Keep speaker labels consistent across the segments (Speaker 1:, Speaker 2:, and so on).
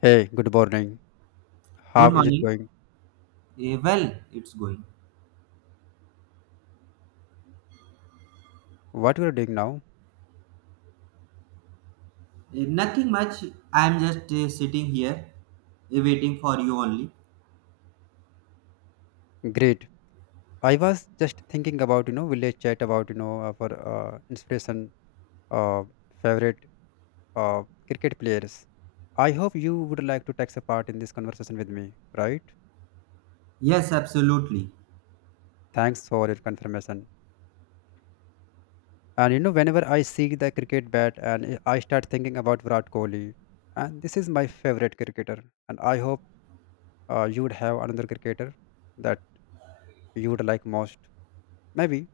Speaker 1: Hey, good morning.
Speaker 2: Good
Speaker 1: How is it
Speaker 2: morning.
Speaker 1: going?
Speaker 2: Well, it's going.
Speaker 1: What we are doing now?
Speaker 2: Nothing much. I'm just sitting here waiting for you only.
Speaker 1: Great. I was just thinking about village chat about our inspiration uh, favorite cricket players. I hope you would like to take a part in this conversation with me, right?
Speaker 2: Yes, absolutely.
Speaker 1: Thanks for your confirmation. And whenever I see the cricket bat and I start thinking about Virat Kohli, and this is my favorite cricketer. And I hope you would have another cricketer that you would like most. Maybe.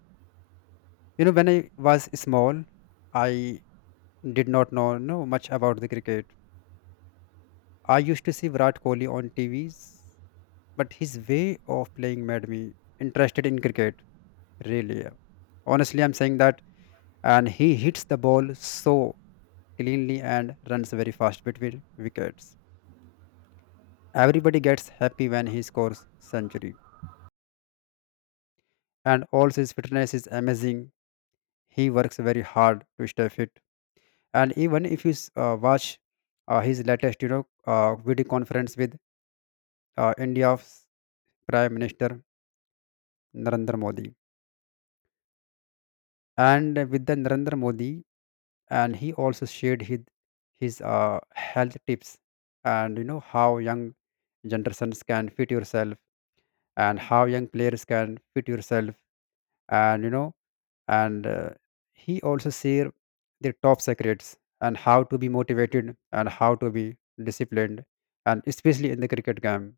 Speaker 1: You know, when I was small, I did not know much about the cricket. I used to see Virat Kohli on TVs, but his way of playing made me interested in cricket, really. Yeah. Honestly, I'm saying that. And he hits the ball so cleanly and runs very fast between wickets. Everybody gets happy when he scores century. And also his fitness is amazing. He works very hard to stay fit, and even if you watch his latest video conference with India's prime minister Narendra Modi, and with the Narendra Modi. And he also shared his health tips and how young generations can fit yourself, and how young players can fit yourself. And and he also share the top secrets, and how to be motivated, and how to be disciplined, and especially in the cricket game,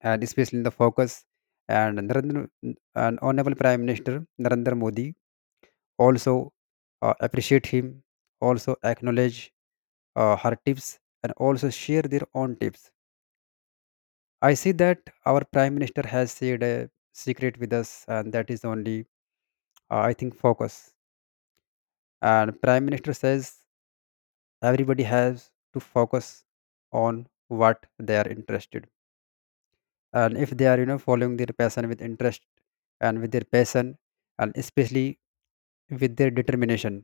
Speaker 1: and especially in the focus. And Narendra, and honorable prime minister Narendra Modi also appreciate him, also acknowledge her tips, and also share their own tips. I see that our prime minister has shared a secret with us, and that is only I think focus. And prime minister says everybody has to focus on what they are interested, and if they are following their passion with interest and with their passion, and especially with their determination,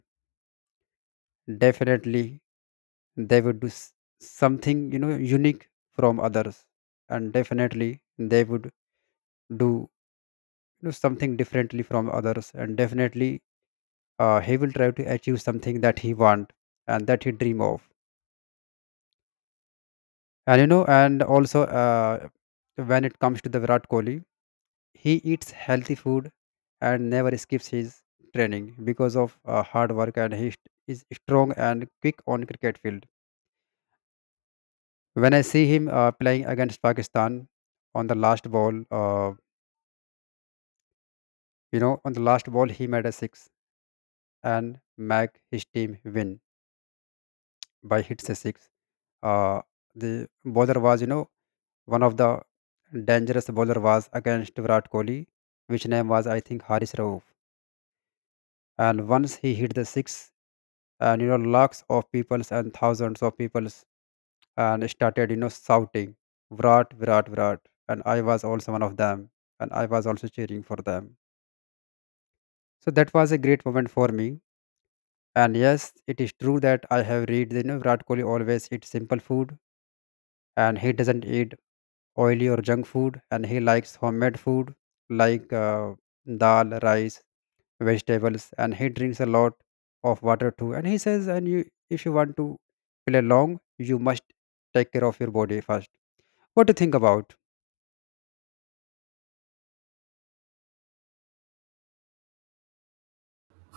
Speaker 1: definitely they would do something unique from others. And definitely they would do something differently from others, and definitely he will try to achieve something that he want, and that he dream of. And you know and also when it comes to the Virat Kohli, he eats healthy food and never skips his training because of hard work, and he is strong and quick on cricket field. When I see him playing against Pakistan on the last ball, on the last ball he made a six and make his team win by hits a six. Uh, the bowler was, you know, one of the dangerous bowler was against Virat Kohli, which name was I think Haris Rauf. And once he hit the six, and lakhs of peoples and thousands of peoples and started shouting Virat, Virat, Virat. And I was also one of them, and I was also cheering for them. So that was a great moment for me. And yes, it is true that I have read that Virat Kohli always eats simple food, and he doesn't eat oily or junk food, and he likes homemade food, like dal, rice, vegetables. And he drinks a lot of water too. And he says, and you, if you want to play long, you must take care of your body first. What do you think about?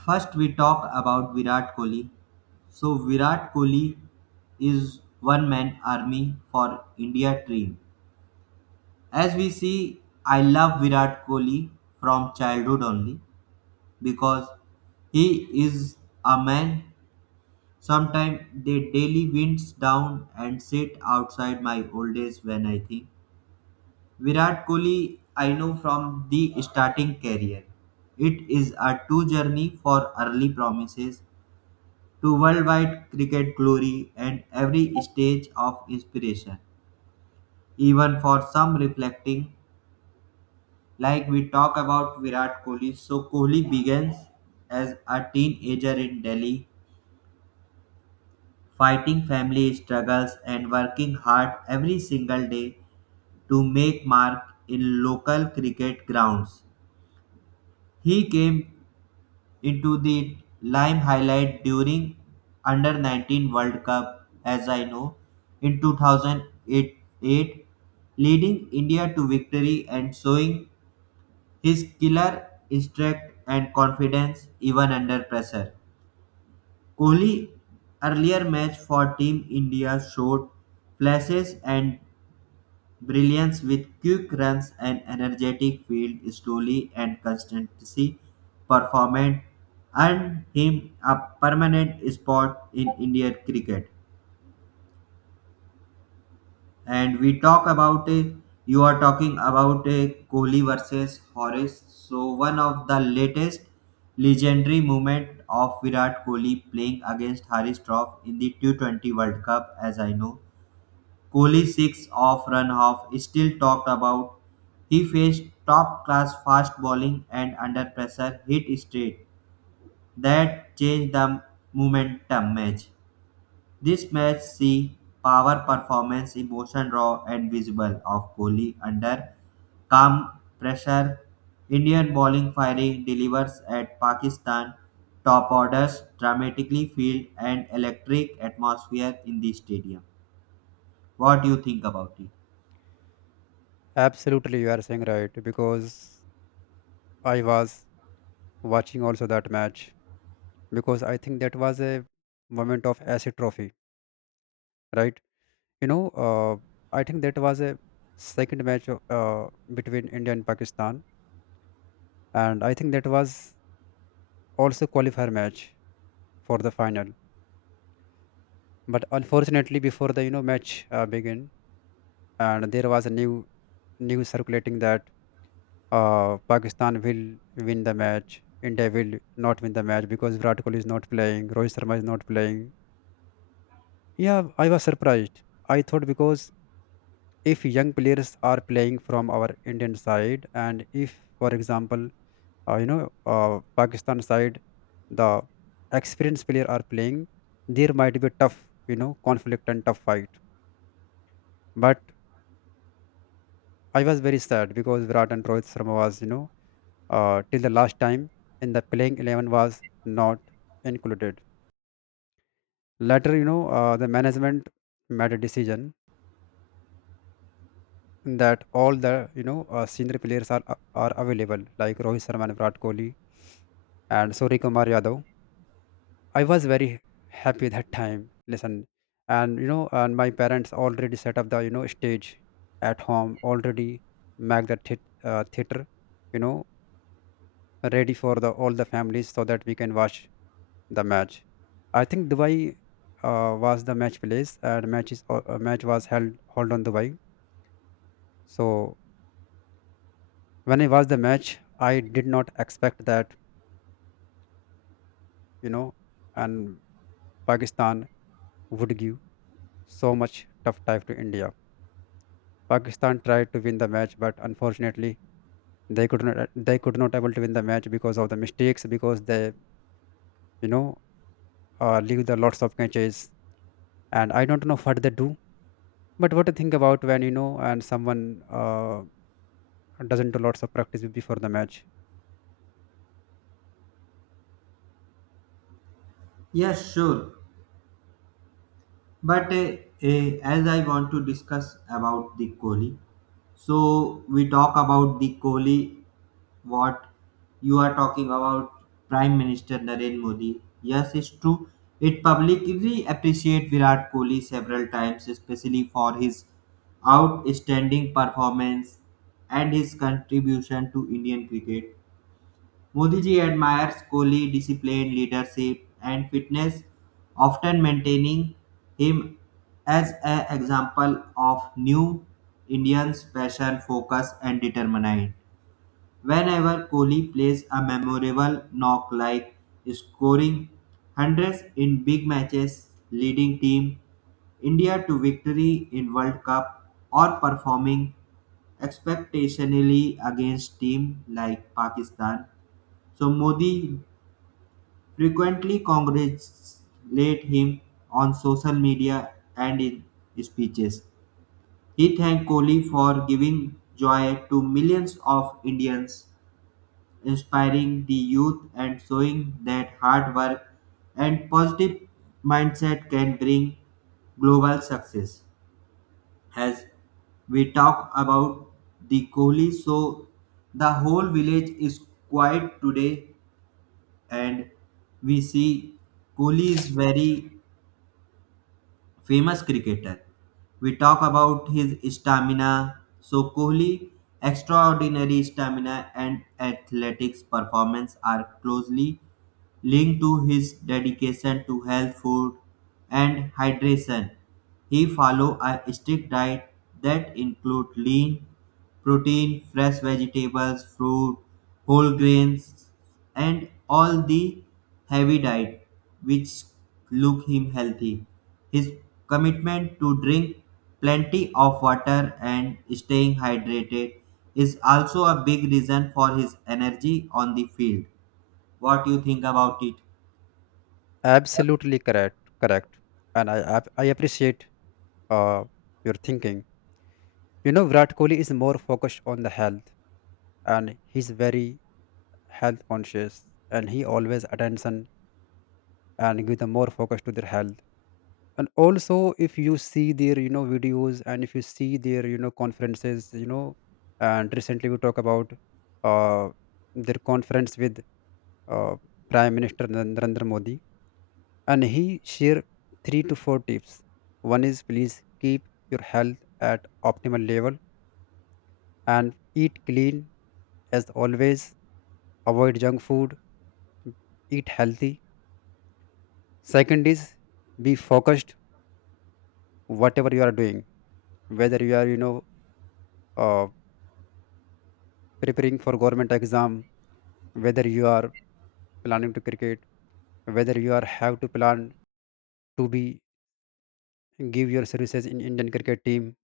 Speaker 2: First, we talk about Virat Kohli. So, Virat Kohli is one man army for India dream. As we see, I love Virat Kohli from childhood only because he is a man. Sometimes the daily winds down and sit outside my old days when I think Virat Kohli, I know from the starting career. It is a true journey for early promises to worldwide cricket glory and every stage of inspiration. Even for some reflecting, like we talk about Virat Kohli, so Kohli begins as a teenager in Delhi, fighting family struggles and working hard every single day to make mark in local cricket grounds. He came into the Lime highlight during under 19 World Cup as I know in 2008, leading India to victory and showing his killer instinct and confidence even under pressure. Kohli earlier match for Team India showed flashes and Brilliance with quick runs and energetic field slowly and consistency performance earned him a permanent spot in Indian cricket. And we talk about a, you are talking about a Kohli versus Horace. So one of the latest legendary moment of Virat Kohli playing against Harry Troff in the T20 World Cup, as I know. Kohli six-off run off is still talked about. He faced top-class fast bowling and under pressure hit straight that changed the momentum match. This match see power performance, emotion raw and visible of Kohli under calm pressure. Indian bowling firing delivers at Pakistan top orders dramatically field and electric atmosphere in the stadium. What do you think about it?
Speaker 1: Absolutely, you are saying right, because I was watching also that match, because I think that was a moment of acid trophy, right? you know uh, I think that was a second match of, between India and Pakistan, and I think that was also qualifier match for the final. But unfortunately, before the match began, and there was a news circulating that Pakistan will win the match, India will not win the match because Virat Kohli is not playing, Rohit Sharma is not playing. Yeah, I was surprised. I thought because if young players are playing from our Indian side, and if, for example, Pakistan side, the experienced player are playing, there might be tough, you know, conflict and tough fight. But I was very sad because Virat and Rohit Sharma was, you know, till the last time in the playing 11 was not included. Later, the management made a decision that all the, senior players are available, like Rohit Sharma and Virat Kohli and Suri Kumar Yadav. I was very happy that time. Listen, and, and my parents already set up the stage at home, already make the theater, you know, ready for the all the families so that we can watch the match. I think Dubai was the match place, and match was held on Dubai. So when I watched the match, I did not expect that you know, and Pakistan would give so much tough time to India. Pakistan tried to win the match, but unfortunately, they could not able to win the match because of the mistakes, because they you know leave the lots of catches. And I don't know what they do. But what to think about when you know and someone doesn't do lots of practice before the match?
Speaker 2: Yes, sure. But as I want to discuss about the Kohli, so we talk about the Kohli. What you are talking about, Prime Minister Narendra Modi. Yes, it's true. It publicly appreciate Virat Kohli several times, especially for his outstanding performance and his contribution to Indian cricket. Modiji admires Kohli discipline, leadership and fitness, often maintaining him as an example of new Indians' passion, focus and determination. Whenever Kohli plays a memorable knock like scoring hundreds in big matches, leading team India to victory in World Cup or performing expectationally against team like Pakistan, so Modi frequently congratulated him on social media and in speeches. He thanked Kohli for giving joy to millions of Indians, inspiring the youth and showing that hard work and positive mindset can bring global success. As we talk about the Kohli, so the whole village is quiet today and we see Kohli is very famous cricketer. We talk about his stamina. So Kohli extraordinary stamina and athletics performance are closely linked to his dedication to health food and hydration. He follow a strict diet that include lean protein, fresh vegetables, fruit, whole grains, and all the heavy diet, which look him healthy. His commitment to drink plenty of water and staying hydrated is also a big reason for his energy on the field. What you think about it?
Speaker 1: Absolutely correct. And I appreciate uh, your thinking. You know, Virat Kohli is more focused on the health, and he's very health conscious, and he always attention and give the more focus to their health. And also, if you see their videos, and if you see their conferences, you know, and recently we talk about uh, their conference with uh, Prime Minister Narendra Modi, and he shared three to four tips. One is, please keep your health at optimal level and eat clean as always. Avoid junk food. Eat healthy. Second is, be focused whatever you are doing, whether you are uh, preparing for government exam, whether you are planning to cricket, whether you are have to plan to be give your services in Indian cricket team.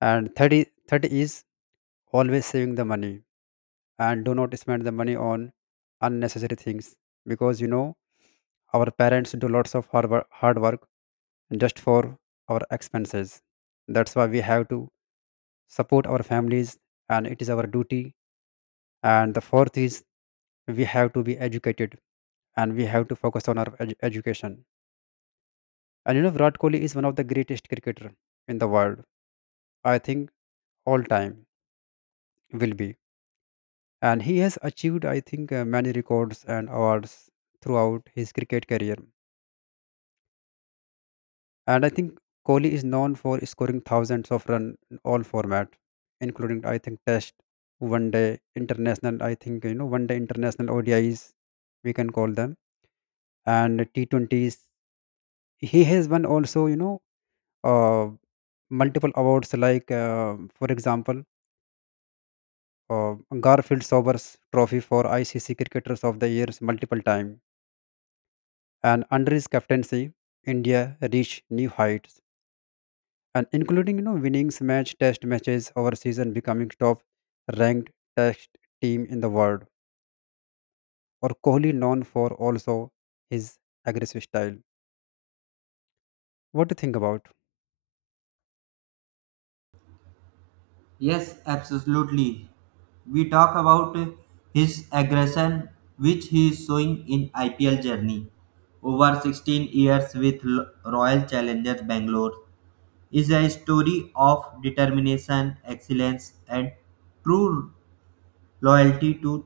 Speaker 1: And third is always saving the money and do not spend the money on unnecessary things, because you know our parents do lots of hard work just for our expenses. That's why we have to support our families, and it is our duty. And the fourth is, we have to be educated, and we have to focus on our education. And you know, Virat Kohli is one of the greatest cricketer in the world, I think, all time will be. And he has achieved, I think, many records and awards throughout his cricket career. And I think Kohli is known for scoring thousands of runs in all format, including I think test, one day international, I think, you know, one day international, ODIs we can call them, and T20s. He has won also, you know, uh, multiple awards, like for example, uh, Garfield Sobers Trophy for ICC Cricketers of the Years multiple times. And under his captaincy, India reached new heights, and including you know winning match test matches over season, becoming top ranked test team in the world. Or Kohli known for also his aggressive style. What do you think about?
Speaker 2: Yes, absolutely. We talk about his aggression which he is showing in IPL journey over 16 years with Royal Challengers Bangalore. Is a story of determination, excellence, and true loyalty to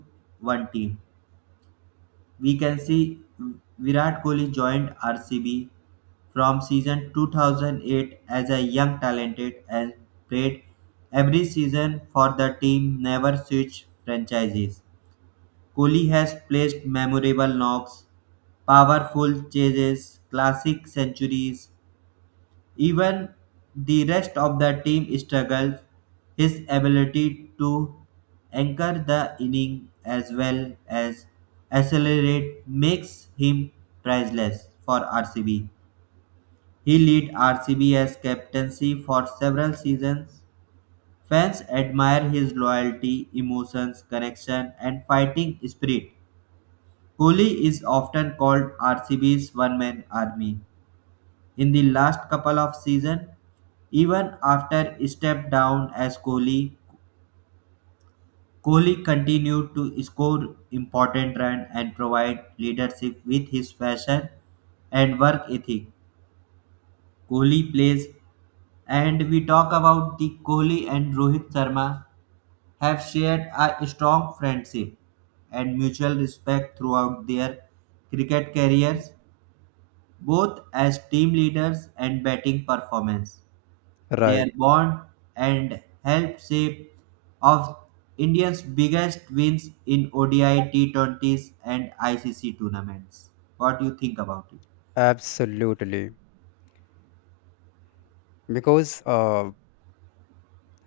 Speaker 2: one team. We can see Virat Kohli joined RCB from season 2008 as a young talented and played every season for the team, never switched franchises. Kohli has placed memorable knocks, powerful chases, classic centuries, Even the rest of the team struggles. His ability to anchor the inning as well as accelerate makes him priceless for RCB. He led RCB as captaincy for several seasons. Fans admire his loyalty, emotions, connection, and fighting spirit. Kohli is often called RCB's one man army in the last couple of season. Even after he stepped down as Kohli, Kohli continued to score important runs and provide leadership with his passion and work ethic. Kohli plays, and we talk about the Kohli and Rohit Sharma have shared a strong friendship and mutual respect throughout their cricket careers, both as team leaders and batting performance. Their
Speaker 1: Right,
Speaker 2: bond and helped shape of India's biggest wins in ODI, T20s, and ICC tournaments. What do you think about it?
Speaker 1: absolutely. Because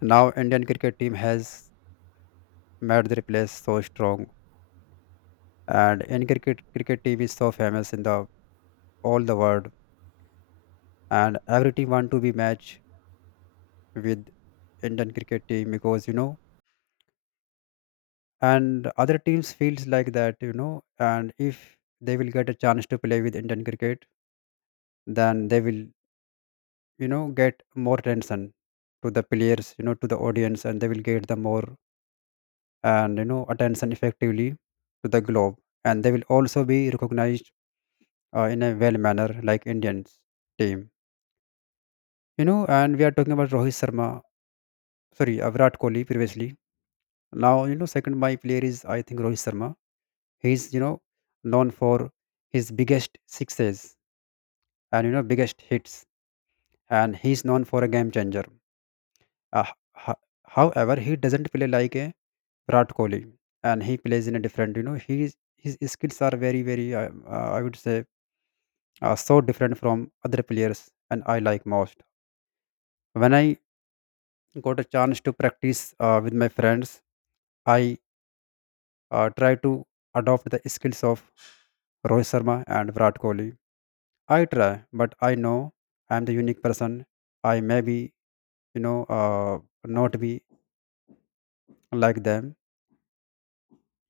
Speaker 1: now Indian cricket team has made their place so strong, and Indian cricket team is so famous in the all the world, and every team want to be matched with Indian cricket team, because you know, and other teams feels like that you know, and if they will get a chance to play with Indian cricket, then they will get more attention to the players, you know, to the audience, and they will get the more and attention effectively to the globe, and they will also be recognized in a well manner like Indians team, you know. And we are talking about Rohit Sharma, sorry, Virat Kohli previously. Now you know, second my player is I think Rohit Sharma. He's, you know, known for his biggest sixes and you know biggest hits, and he's known for a game changer. Uh, However, he doesn't play like a Virat Kohli, and he plays in a different. You know, his skills are very. I would say so different from other players, and I like most. When I got a chance to practice with my friends, I try to adopt the skills of Rohit Sharma and Virat Kohli. I try, but I know I'm the unique person. I may be, you know, uh, not be like them.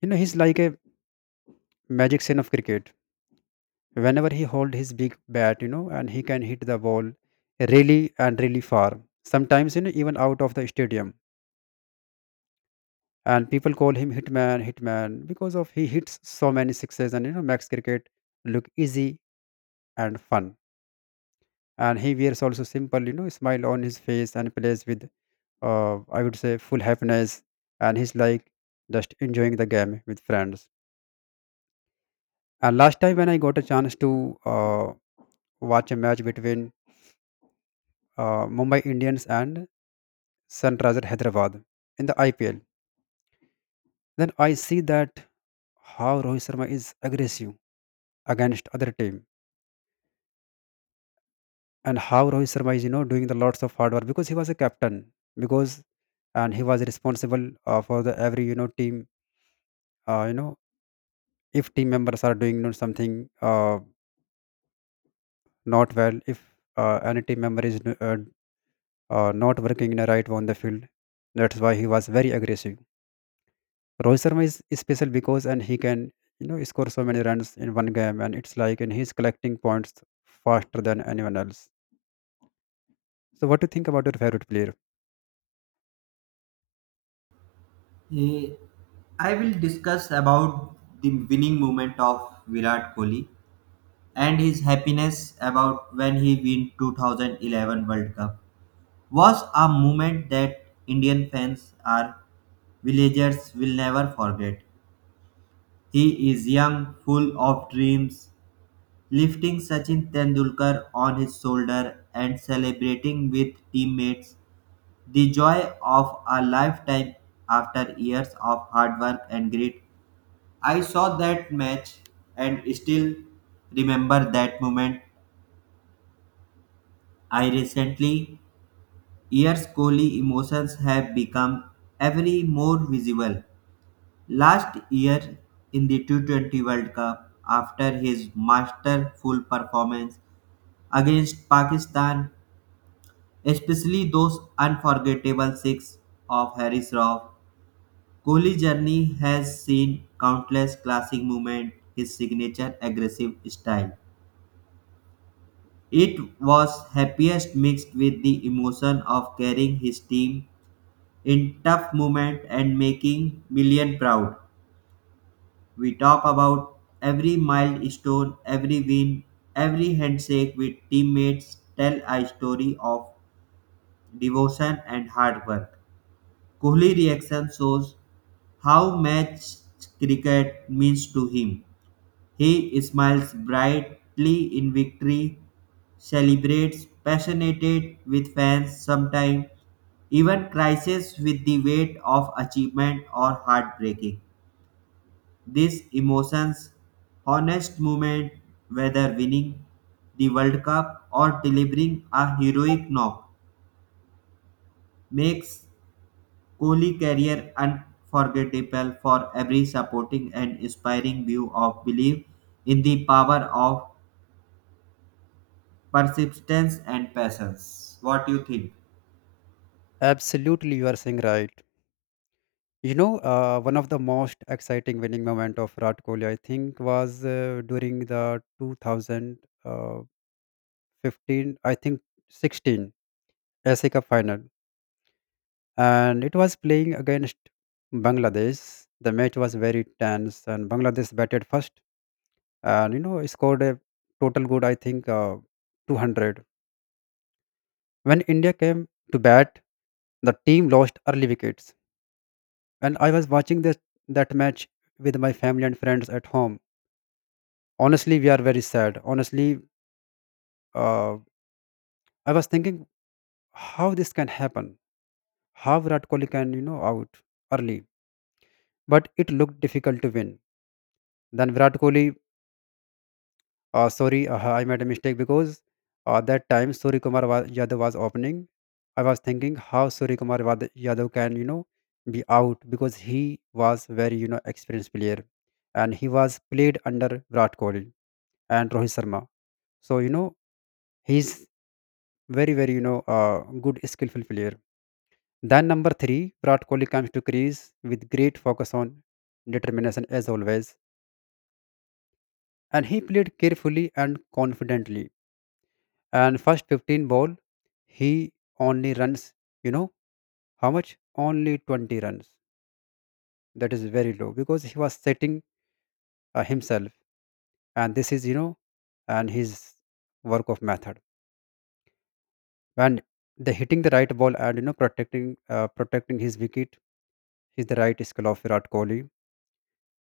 Speaker 1: You know, he's like a magician of cricket. Whenever he hold his big bat, you know, and he can hit the ball really and really far. Sometimes, you know, even out of the stadium. And people call him hitman, hitman, because of he hits so many sixes and makes cricket look easy and fun. And he wears also simple, smile on his face and plays with I would say full happiness, and he's like just enjoying the game with friends. And last time when I got a chance to watch a match between Mumbai Indians and Sunrisers Hyderabad in the IPL, then I see that how Rohit Sharma is aggressive against other team and how Rohit Sharma is doing the lots of hard work because he was a captain because and he was responsible for the every team uh, you know if team members are doing something not well if any team member is not working in a right way on the field. That's why he was very aggressive. Rohit Sharma is special because and he can score so many runs in one game and it's like and he's collecting points faster than anyone else. So what do you think about your favorite player?
Speaker 2: Eh, I will discuss about the winning moment of Virat Kohli and his happiness about when he win 2011 World Cup was a moment that Indian fans or villagers will never forget. He is young, full of dreams, lifting Sachin Tendulkar on his shoulder and celebrating with teammates. The joy of a lifetime after years of hard work and grit. I saw that match and still remember that moment. I recently years Kohli emotions have become every more visible. Last year in the T20 World Cup, after his masterful performance against Pakistan, especially those unforgettable six of Harris Raw. Kohli's journey has seen countless classic moments, his signature aggressive style. It was happiest mixed with the emotion of carrying his team in tough moments and making million proud. We talk about every milestone, every win, every handshake with teammates tell a story of devotion and hard work. Kohli reaction shows how much cricket means to him. He smiles brightly in victory, celebrates passionately with fans sometimes, even crises with the weight of achievement or heartbreaking. These emotions, honest moment, whether winning the World Cup or delivering a heroic knock, makes Kohli career unforgettable for every supporting and inspiring view of belief in the power of persistence and patience. What do you think?
Speaker 1: Absolutely, you are saying right. One of the most exciting winning moment of Virat Kohli, I think, was during the 2015, I think 16 SC Cup final. And it was playing against Bangladesh. The match was very tense, and Bangladesh batted first, and scored a total good, I think, 200. When India came to bat, the team lost early wickets, and I was watching this that match with my family and friends at home. Honestly, we are very sad. Honestly, uh, I was thinking how this can happen, how Virat Kohli can out early, but it looked difficult to win. Then Virat Kohli sorry, I made a mistake because that time Yadav was opening. I was thinking how Yadav can, be out because he was very, experienced player and he was played under Virat Kohli and Rohit Sharma. So, he's very, good, skillful player. Then number three, Virat Kohli comes to crease with great focus on determination as always. And he played carefully and confidently and first 15 ball he only runs you know how much only 20 runs that is very low because he was setting himself and this is and his work of method and the hitting the right ball and protecting protecting his wicket is the right skill of Virat Kohli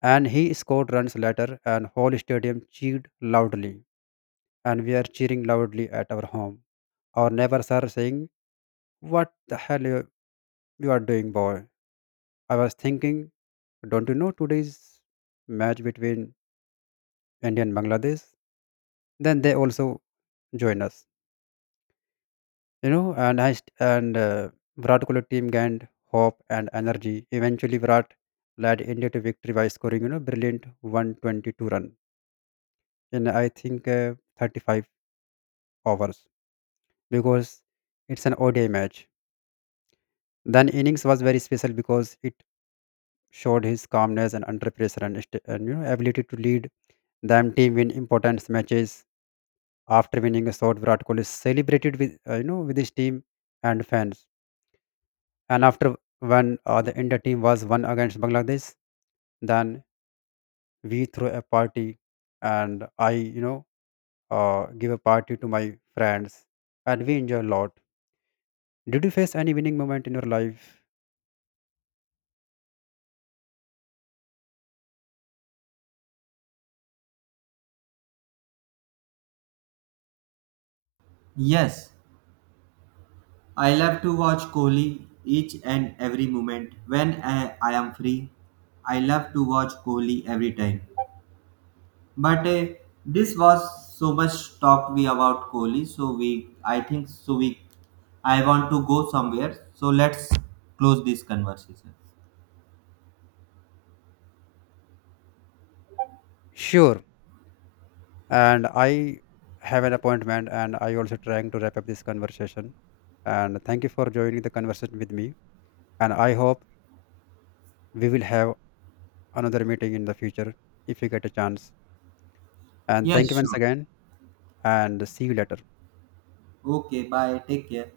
Speaker 1: and he scored runs later and whole stadium cheered loudly and we are cheering loudly at our home our neighbors are saying what the hell you are doing boy I was thinking, don't you know today's match between India and Bangladesh? Then they also join us, And I st- and Virat Kohli team gained hope and energy. Eventually, Virat led India to victory by scoring, brilliant 122 run in I think 35 overs because it's an ODI match. Then innings was very special because it showed his calmness and under pressure and ability to lead them team in important matches. After winning a shot, Virat Kohli celebrated with with his team and fans. And after when the India team was won against Bangladesh, then we threw a party, and I give a party to my friends, and we enjoy a lot. Did you face any winning moment in your life?
Speaker 2: Yes, I love to watch Kohli each and every moment when I am free. I love to watch Kohli every time. But this was so much talked we about Kohli, so we I think so we I want to go somewhere. So let's close this conversation.
Speaker 1: Sure, and I have an appointment, and I also trying to wrap up this conversation. And thank you for joining the conversation with me. And I hope we will have another meeting in the future if you get a chance. And thank
Speaker 2: Yes,
Speaker 1: you once
Speaker 2: sure.
Speaker 1: again and see you later.
Speaker 2: Okay, bye. Take care.